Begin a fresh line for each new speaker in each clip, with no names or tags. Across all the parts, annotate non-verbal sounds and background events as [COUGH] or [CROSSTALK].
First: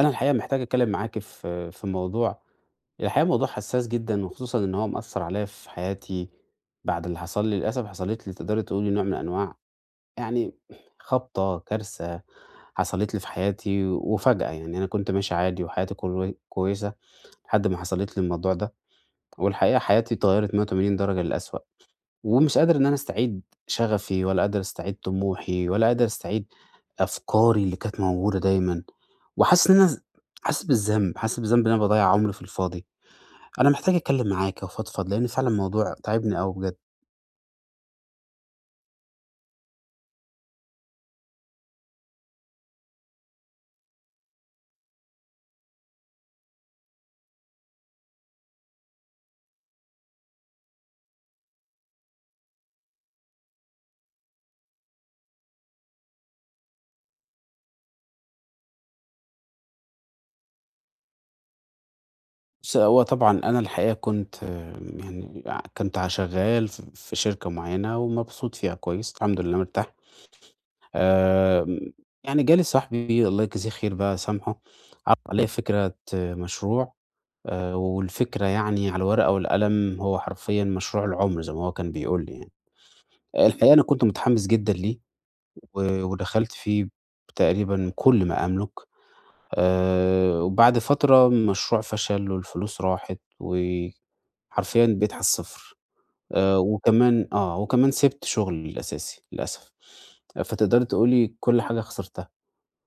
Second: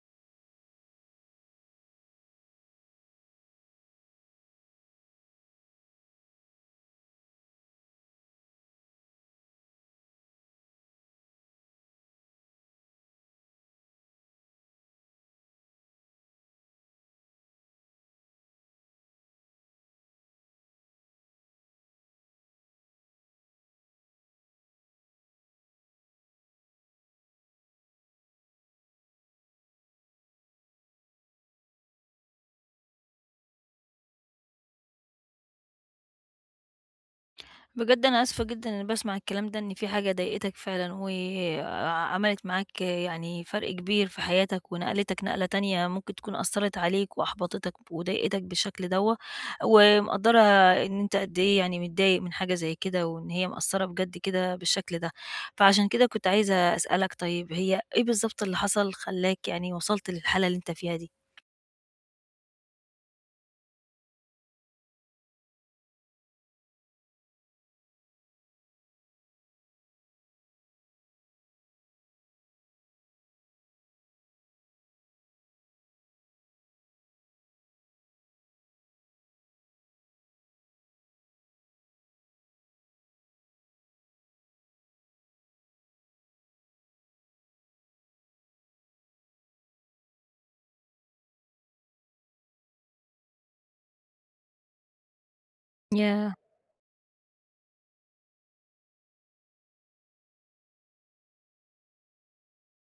أنا الحقيقة محتاج أتكلم معاكِ في موضوع. الحقيقة موضوع حساس جدًا، وخصوصًا إن هو مأثّر عليَّ في حياتي بعد اللي حصل لي. للأسف حصلت لي تقدري تقولي نوع من أنواع، يعني خبطة، كارثة حصلت لي في حياتي وفجأة. يعني أنا كنت ماشي عادي وحياتي كل كويسة لحد ما حصلت لي الموضوع ده، والحقيقة حياتي اتغيّرت 180 درجة للأسوأ. ومش قادر إن أنا أستعيد شغفي ولا قادر أستعيد طموحي ولا قادر أستعيد أفكاري اللي كانت موجودة دايمًا. وحاسس إن أنا ز حاسس بالذنب، حاسس بالذنب إن أنا باضيّع عمري في الفاضي. أنا محتاج أتكلّم معاك وأفضفض لإن فعلًا الموضوع تاعبني أوي بجد.
بجد أنا آسفة جدًا إنّي باسمع الكلام ده، إن في حاجة ضايقتك فعلًا وعملت معاك يعني فرق كبير في حياتك ونقلتك نقلة تانية ممكن تكون أثّرت عليك وأحبطتك وضايقتك بالشكل دوّة، ومقدّرة إن أنت قد إيه يعني متضايق من حاجة زي كده وإن هي مأثّرة بجد كده بالشكل ده. فعشان كده كنت عايزة أسألك طيب هي إيه بالضبط اللي حصل خلّاك يعني وصلت للحالة اللي أنت فيها دي؟
بُص، هو طبعًا أنا الحقيقة كنت، يعني كنت شغّال في شركة معيّنة ومبسوط فيها كويس، الحمد لله مرتاح. آمم، يعني جه لي صاحبي الله يجزيه خير بقى سامحه، عليه فكرة، مشروع. والفكرة يعني على الورقة والقلم هو حرفيًا مشروع العُمر زي ما هو كان بيقول لي يعني. الحقيقة أنا كنت متحمّس جدًا ليه و ودخلت فيه تقريبًا كل ما أملك. وبعد فترة المشروع فشل والفلوس راحت وحرفيًا بقيت على الصفر.
ياه!
وكمان سِبت شُغلي الأساسي للأسف. فتقدري تقولي كل حاجة خسرتها.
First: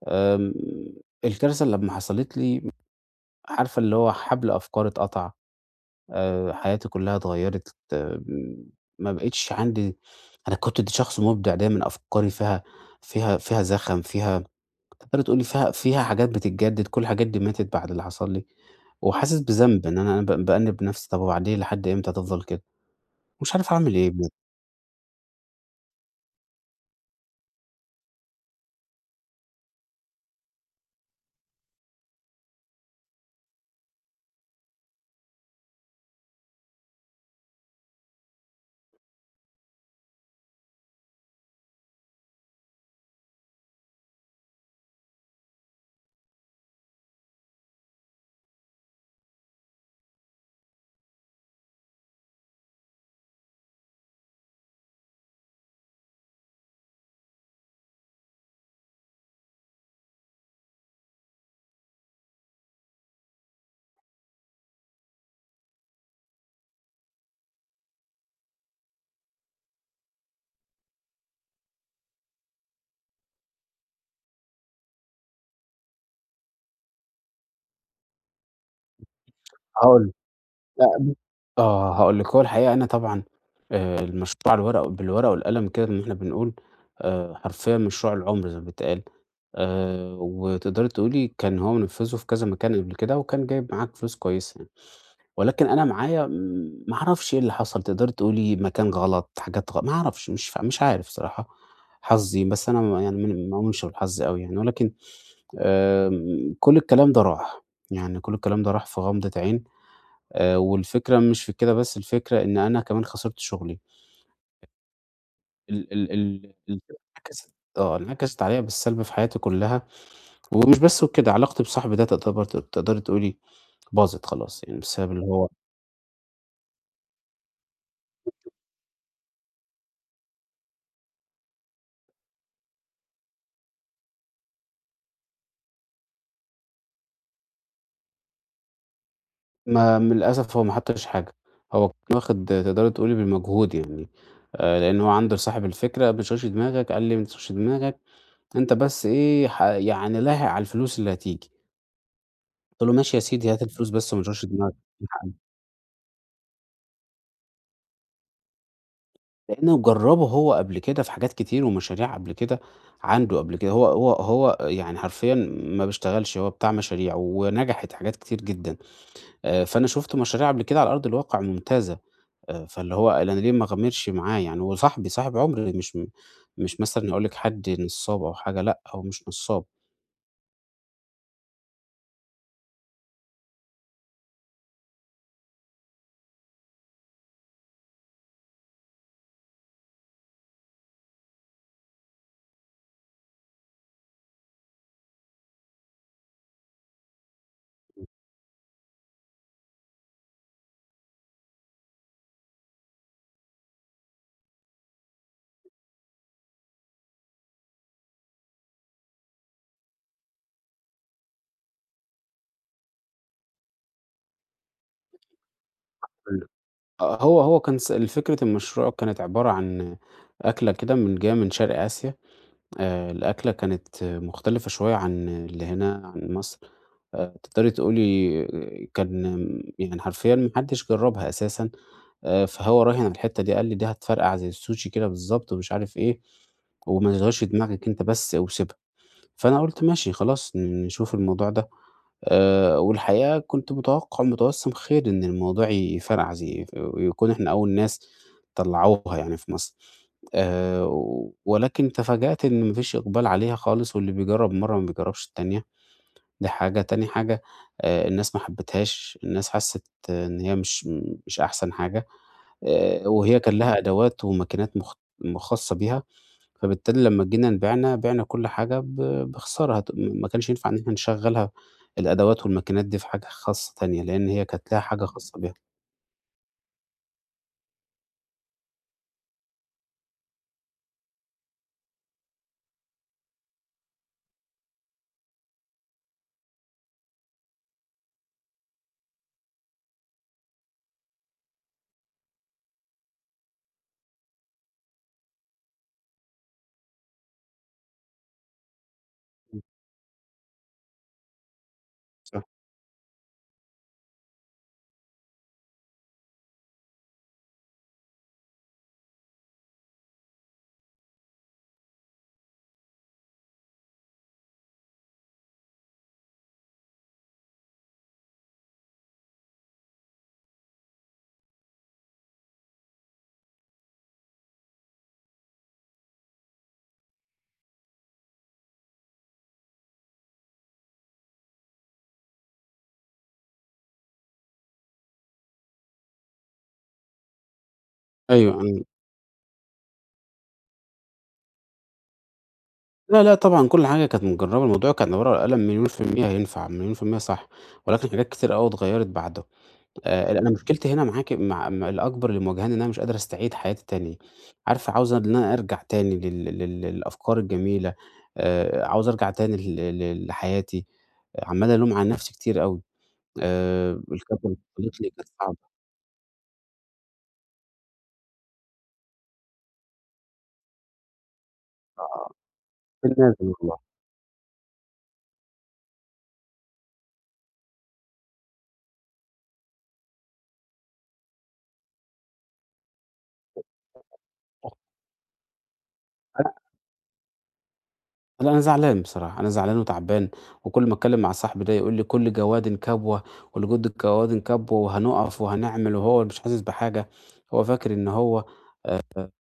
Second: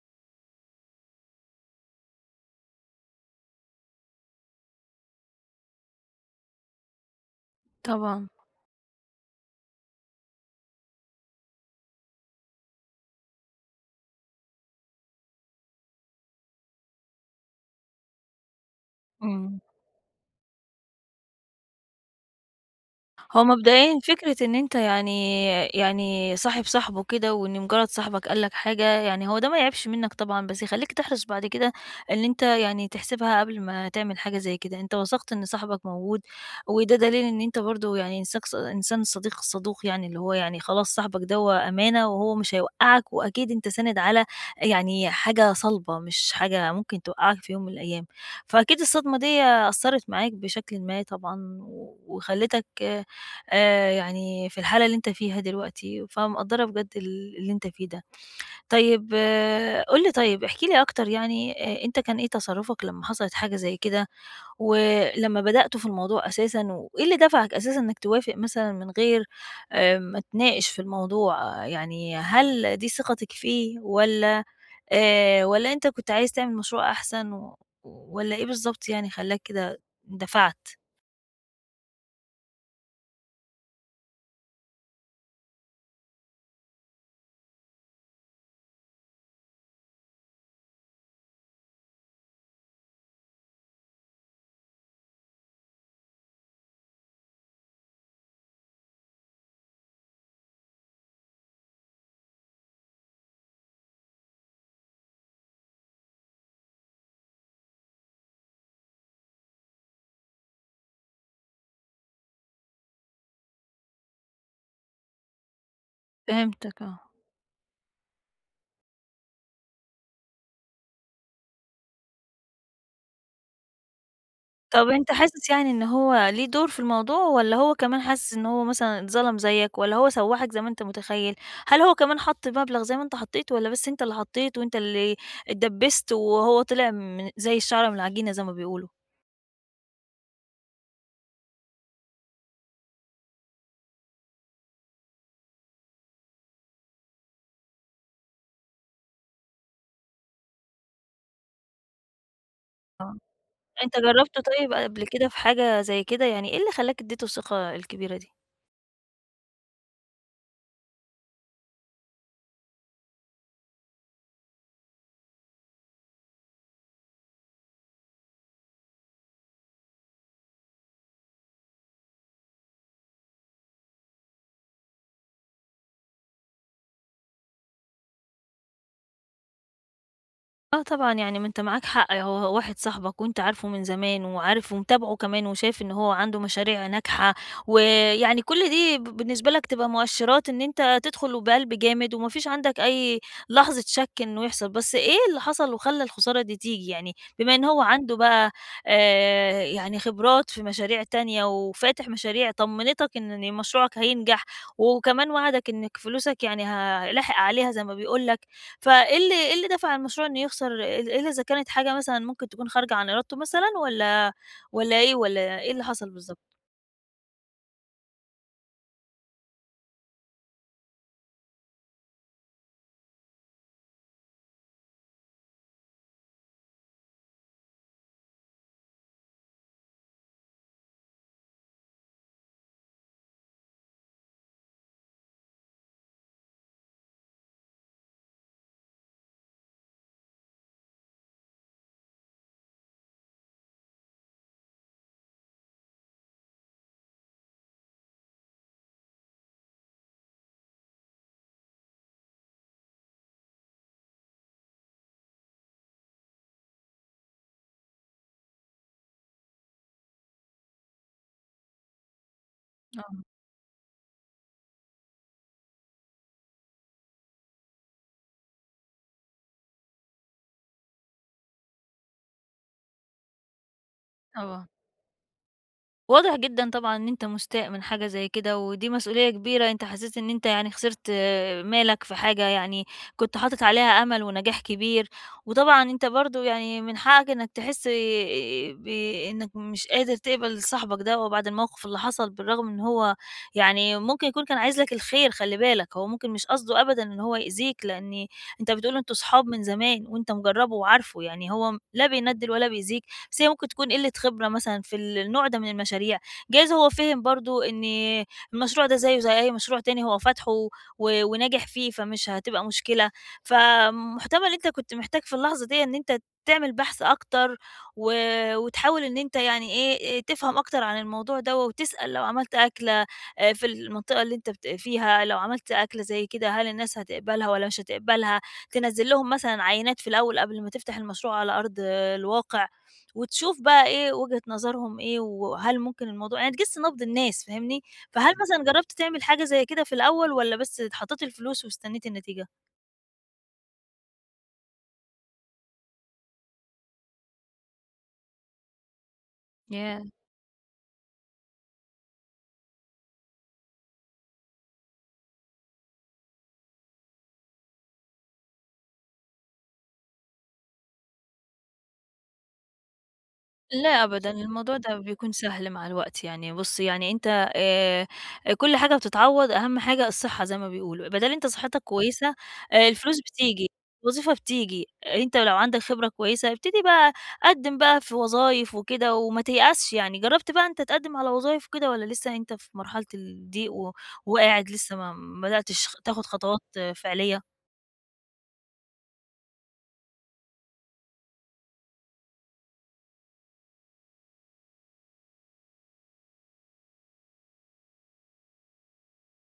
آمم الكارثة اللي لمّا حصلت لي، عارفة اللي هو حبل أفكاري اتقطع. حياتي كلّها اتغيّرت.
طبعًا.
ما بقيتش عندي، أنا كنت شخص مُبدع دايمًا أفكاري فيها، فيها زخم، فيها تقدري تقولي، فيها حاجات بتتجدد، كل الحاجات دي ماتت بعد اللي حصل لي. وحاسس
إمم.
بذنب إن أنا بأنِّب نَفْسي، طَب وبعدين لحد إمتى هتفضل كده؟
هو
مش عارف أعمل
مبدئيًا
إيه بجد.
فكرة إن أنت يعني صاحب صاحبه كده، وإن مجرد صاحبك قال لك حاجة يعني هو ده ما يعيبش منك طبعًا، بس يخلّيك تحرص بعد كده إن أنت يعني تحسبها قبل ما تعمل حاجة زي كده. أنت وثقت إن صاحبك موجود، وده دليل إن أنت برضه يعني إنساك ص إنسان صديق الصدوق يعني، اللي هو يعني خلاص صاحبك دوّة أمانة وهو مش هيوقّعك، وأكيد أنت ساند على يعني حاجة صلبة مش حاجة ممكن توقّعك في يوم من الأيام، فأكيد الصدمة ديّة أثّرت معاك بشكلٍ ما طبعًا، وخلّتك يعني في الحالة اللي أنت فيها دلوقتي، فمقدّرة بجد اللي أنت فيه ده. طيب آه، قُل لي طيب، احكِ لي أكتر يعني أنت كان إيه تصرُّفك لمّا حصلت حاجة زي كده، ولمّا بدأتوا في الموضوع أساسًا، وإيه اللي دفعك أساسًا إنك توافق مثلًا من غير ما تناقش في الموضوع، آه، يعني هل دي ثقتك فيه والّا أنت كنت عايز تعمل مشروع أحسن والّا إيه بالضبط يعني خلّاك كده
هاقول
اندفعت؟
هاقول لِك، هو الحقيقة أنا طبعًا، المشروع على الورق بالورقة والقلم كده زي ما إحنا بنقول. حرفيًا مشروع العُمر زي ما بيتقال. وتقدري تقولي كان هو منفّذه في كذا مكان قبل كده وكان جايب معاك فلوس كويسة يعني، ولكن أنا معايا ما أعرفش إيه اللي حصل، تقدري تقولي مكان غلط، حاجات، ما أعرفش، مش عارف الصراحة حظي، بس أنا ما يعني ما ما أؤمنش بالحظ أوي يعني. ولكن، كل الكلام ده راح، يعني كل الكلام ده راح في غمضة عين. والفكرة مش في كده بس، الفكرة إن أنا كمان خسرت شغلي. ال ال ال
فهمتك
الفكرة
آه.
انعكست عليَّ بالسلب في حياتي كلّها. ومش بس وكده، علاقتي بصاحبي ده تعتبر تقدري تقولي باظت خلاص يعني
طب أنت
بسبب اللي هو،
حاسس يعني إن هو ليه دور في الموضوع، والّا هو كمان حاسس إن هو مثلًا اتظلم زيك، والّا هو سوّحك زي ما أنت متخيّل؟ هل هو كمان حَط مبلغ زي ما أنت حطّيت، والّا بس أنت اللي حطّيت وأنت اللي اتدبّست وهو طلع من زي الشعرة من العجينة زي ما بيقولوا؟
ما من للأسف هو ما حطّش حاجة. هو كان واخد تقدري تقولي بالمجهود يعني. لإن هو عنده صاحب الفكرة، ما تشغلش دماغك، قال لي: "ما تشغلش دماغك، أنت بس إيه، يعني لاحق على الفلوس اللي هتيجي." قُلت له: "ماشي يا سيدي هات الفلوس
أنت
بس وما
جرّبته
تشغلش دماغك."
طيب قبل كده في حاجة زي كده، يعني إيه اللي خلّاك ادّيته الثقة الكبيرة دي؟
لإنه جرّبه هو قبل كده في حاجات كتير ومشاريع قبل كده عنده قبل كده. هو يعني حرفيًا ما بيشتغلش، هو بتاع مشاريع ونجحت حاجات كتير جدًا. فأنا شُفت مشاريع قبل كده على أرض الواقع ممتازة. فاللي هو أنا ليه ما أغامرش معاه يعني، هو صاحبي صاحب عمري، مش مثلًا أقول لِك حد نصّاب أو حاجة، لأ هو مش نصّاب.
آه طبعًا، يعني ما أنت معاك حق، هو واحد صاحبك وأنت عارفه من زمان وعارف ومتابعه كمان وشايف إن هو عنده مشاريع ناجحة، ويعني كل دي بالنسبة لك تبقى مؤشرات إن أنت تدخل بقلب جامد وما فيش عندك أي لحظة شك إنه يحصل، بس إيه اللي حصل وخلّى الخسارة دي تيجي يعني؟ بما إن هو عنده بقى، يعني خبرات في مشاريع تانية وفاتح مشاريع، طمنتك إن مشروعك هينجح، وكمان وعدك إنك فلوسك يعني هيلاحق عليها زي ما بيقول لك. فإيه اللي إيه اللي دَفَع المشروع إنه يخسر إلا إذا كانت حاجة مثلًا ممكن تكون خارجة عن إرادته مثلًا والّا إيه، والّا إيه اللي حصل
حلو.
بالضبط؟
آه، هو هو كان س فكرة المشروع كانت عبارة عن أكلة كده من جاية من شرق آسيا. الأكلة كانت مختلفة شوية عن اللي هنا عن مصر. تقدري تقولي، كان يعني حرفيًا ما حدش جرّبها أساسًا. فهو راهن على الحتّة دي، قال لي: "دي هتفرقع زي السوشي كده بالضبط." ومش عارف إيه، "وما تشغلش دماغك أنت بس وسيبها." فأنا قُلت ماشي خلاص نشوف الموضوع ده. والحقيقة كنت متوقع متوسّم خير إن الموضوع يفرقع زي ويكون إحنا أول ناس طلّعوها يعني في مصر. آآ ولكن تفاجأت إن ما فيش إقبال عليها خالص، واللي بيجرّب مرّة ما بيجرّبش التانية. دي حاجة، تاني حاجة، الناس ما حبتهاش، الناس حَسِّت إن هي مش أحسن حاجة. وهي كان لها أدوات وماكينات خاصة بيها، فبالتالي لمّا جينا نبيعنا، بعنا كل حاجة بخسارة، ما كانش ينفع إن إحنا نشغّلها الأدوات والماكينات دي في حاجة خاصة تانية، لإن
آه،
هي
آه،
كانت لها حاجة خاصة بيها.
واضح جدًا طبعًا إن أنت مستاء من حاجة زي كده، ودي مسؤولية كبيرة أنت حسيت إن أنت يعني خسرت آه، مالك في حاجة يعني كنت حاطط عليها أمل ونجاح كبير، وطبعًا أنت برضه يعني من حقك إنك تحس بإنك مش قادر تقبل صاحبك ده، وبعد الموقف اللي حصل بالرغم إن هو يعني ممكن يكون كان عايز لك الخير خلّي بالك، هو ممكن مش قصده أبدًا إن هو يأذيك، لإن أنت بتقول أنتم صحاب
إمم،
من زمان وأنت مجرّبه وعارفه، يعني هو م لا
صح.
بيندِّل ولا بيزيد. بس هي ممكن تكون قلة خبرة مثلًا في النوع ده من المشاريع، جايز هو فِهِم برضه إن المشروع ده زيه زي أي مشروع تاني هو فاتحه وناجح فيه، فمش هتبقى مشكلة، فمحتمل أنت كنت محتاج في اللحظة ديّة إن أنت تعمل بحث أكتر و وتحاول إن أنت يعني إيه، إيه، تفهم أكتر عن الموضوع دوّة وتسأل لو عملت أكلة في المنطقة اللي أنت فيها، لو عملت أكلة زي كده هل الناس هتقبلها والّا مش هتقبلها، تنزّل لهم مثلًا عينات في الأول قبل ما تفتح المشروع على أرض الواقع، وتشوف بقى إيه وجهة نظرهم إيه، وهل ممكن الموضوع يعني تجِس نبْض الناس فاهمني، فهل
أيوه،
مثلًا
أيوه.
جرّبتِ تعملي حاجة زي كده في الأول والّا بس حطّيتِ الفلوس واستنّيتِ النتيجة؟
لا، لأ، طبعًا كل حاجة كانت متجرّبة، الموضوع كان ورقة وقلم مليون في المِيّة هينفع، مليون في المِيّة صح، ولكن حاجات كتير أوي اتغيّرت بعده.
ياه!
أنا مشكلتي هنا معاك، مع م الأكبر اللي مواجهاني إن أنا مش قادر أستعيد حياتي تاني. عارفة عاوز إن أنا أرجع تاني لل لل للأفكار الجميلة. عاوز أرجع تاني ل ل لحياتي، عمّال ألوم على نفسي كتير أوي.
لا أبدًا،
الخطوة اللي
الموضوع ده
حصلت لي كانت
بيكون سهل
صعبة.
مع الوقت يعني، بُص يعني أنت، كل حاجة بتتعوّض، أهم حاجة الصحة زي ما بيقولوا، ما دام أنت صحتك
آه،
كويسة
في
الفلوس
النازل
بتيجي،
والله.
الوظيفة بتيجي، أنت لو عندك خبرة كويسة ابتدي بقى قدّم بقى في وظايف وكده وما تيأسش يعني، جرّبت بقى أنت تقدّم على وظايف وكده والّا لسه أنت في مرحلة الضيق وقاعد لسه ما بدأتش تاخد
لأ،
خطوات آه، فعلية؟
لأ أنا زعلان بصراحة، أنا زعلان وتعبان، وكل ما أتكلم مع صاحبي ده يقول لي: "كل جواد كبوة، ولجد الجواد كبوة، وهنقف وهنعمل." وهو مش حاسس بحاجة، هو فاكر إن هو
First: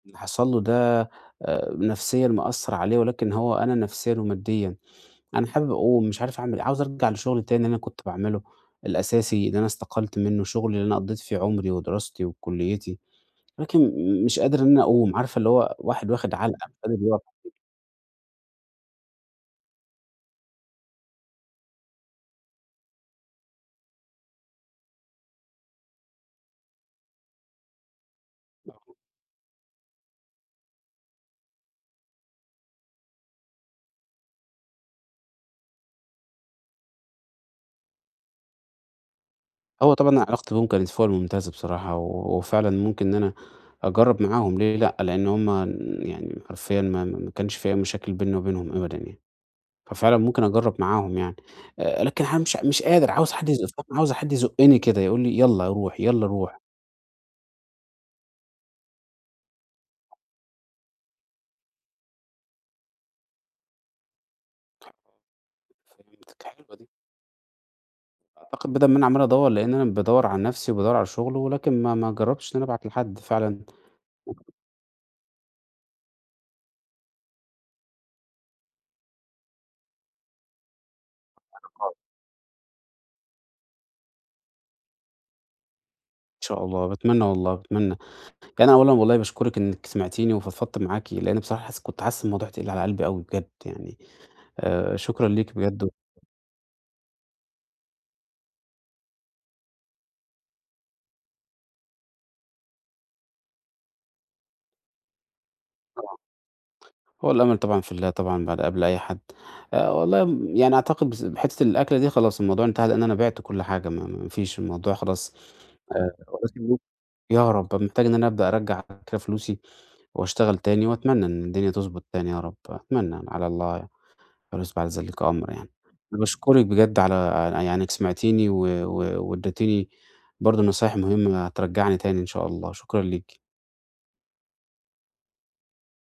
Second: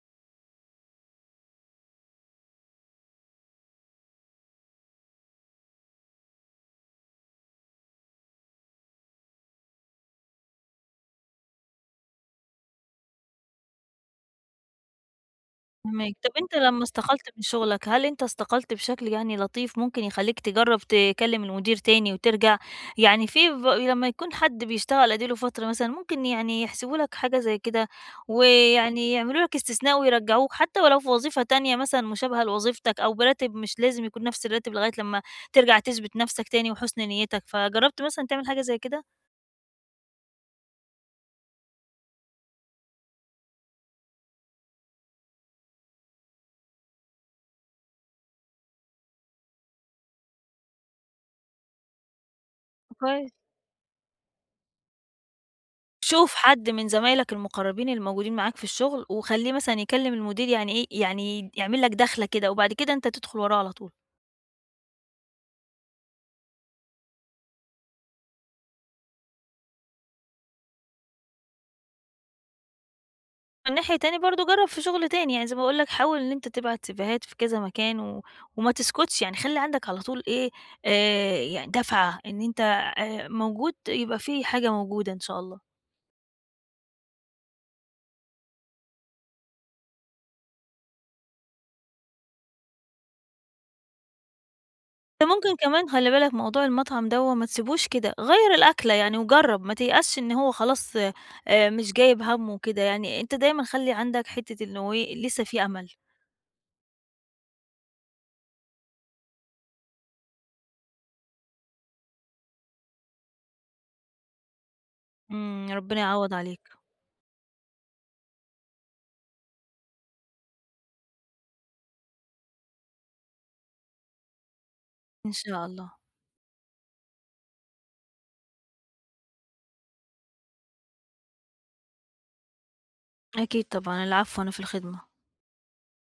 اللي حصل له ده، نفسيًا مأثّر عليه، ولكن هو أنا نفسيًا وماديًا. أنا حابب أقوم مش عارف أعمل إيه، عاوز أرجع لشغلي تاني اللي أنا كنت باعمله الأساسي اللي أنا استقلت منه، شغلي اللي أنا قضيت فيه عمري ودراستي وكليتي، ولكن مش قادر إن أنا أقوم، عارفة اللي هو واحد
فاهماك. طب
واخد
أنت
علقة مش
لمّا
قادر
استقلت
يقف.
من شغلك، هل أنت استقلت بشكل يعني لطيف ممكن يخلّيك تجرّب تكلم المدير تاني وترجع؟ يعني في ب لمّا يكون حد بيشتغل أديله فترة مثلًا ممكن يعني يحسبوا لك حاجة زي كده، ويعني يعملوا لك استثناء ويرجّعوك حتى ولو في وظيفة تانية مثلًا مشابهة لوظيفتك أو براتب مش لازم يكون نفس الراتب لغاية لمّا ترجع تثبت نفسك تاني وحُسن نيتك، فجرّبت مثلًا تعمل حاجة زي كده؟
هو طبعًا علاقتي بيهم كانت فوق الممتاز بصراحة، وفعلًا ممكن إن أنا أجرّب معاهم ليه لأ، لإن هُم يعني حرفيًا ما كانش في أي مشاكل بيني وبينهم أبدًا يعني. ففعلًا ممكن أجرّب معاهم يعني. لكن أنا مش قادر، عاوز
كويس.
حد يزقّني، عاوز حد يزقّني كده، يقول لي يالّا روح، يالّا
شوف
روح.
حد من زمايلك المقرّبين الموجودين معاك في الشغل، وخلّيه مثلًا يكلّم المدير يعني إيه، يعني يعمل لك دخلة كده، وبعد كده أنت تدخل وراه على طول.
فهمتك، حلوة دي. أعتقد بدل ما أنا عمّال أدوّر، لإن أنا بادوّر على نَفْسي وبادوّر على شغل، ولكن ما جرّبتش إن أنا أبعت لحد فعلًا.
من ناحية تاني برضه جرّب في شغل تاني، يعني زي ما باقول لك حاول إن أنت تبعت سيفيهات في كذا مكان وما تسكتش، يعني خلّي عندك على طول إيه، يعني
آه،
دَفعة إن أنت موجود، يبقى في حاجة موجودة إن شاء الله.
إن شاء الله، باتمنى والله، باتمنى. يعني أنا أولًا والله باشكرِك إنِّك سمعتيني وفضفضت معاكِ، لإن بصراحة، كنت حاسس الموضوع تقيل على قلبي أوي بجد يعني. شكرًا
أنت
ليكِ
ممكن كمان
بجد.
خلّي بالك موضوع المطعم دوّة ما تسيبوش كده، غيّر الأكلة يعني وجرّب، ما تيأسش إن هو خلاص مش جايب هَمّه وكده، يعني أنت دايمًا خلّي عندك حتّة إنه إيه، لسه في أمل.
[UNINTELLIGIBLE] هو الأمل طبعًا في الله طبعًا بعد قبل أي حد. والله يعني أعتقد بس بحتّة الأكلة دي خلاص الموضوع انتهى، لإن أنا بِعت كل حاجة، ما فيش الموضوع خلاص.
إمم، ربنا يعوّض عليك،
ولكن يا رب محتاج إن أنا أبدأ أرجّع كده فلوسي وأشتغل تاني وأتمنى إن الدنيا تضبط تاني يا رب، أتمنى على الله ويُسبَع ذلِك
إن
أمر
شاء
يعني.
الله.
أنا باشكرِك بجد على، يعني إنِّك سمعتيني و و وادّيتيني برضه نصايح مهمة هترجّعني تاني إن شاء الله، شكرًا ليكِ.
أكيد طبعًا، العفو، أنا في الخدمة.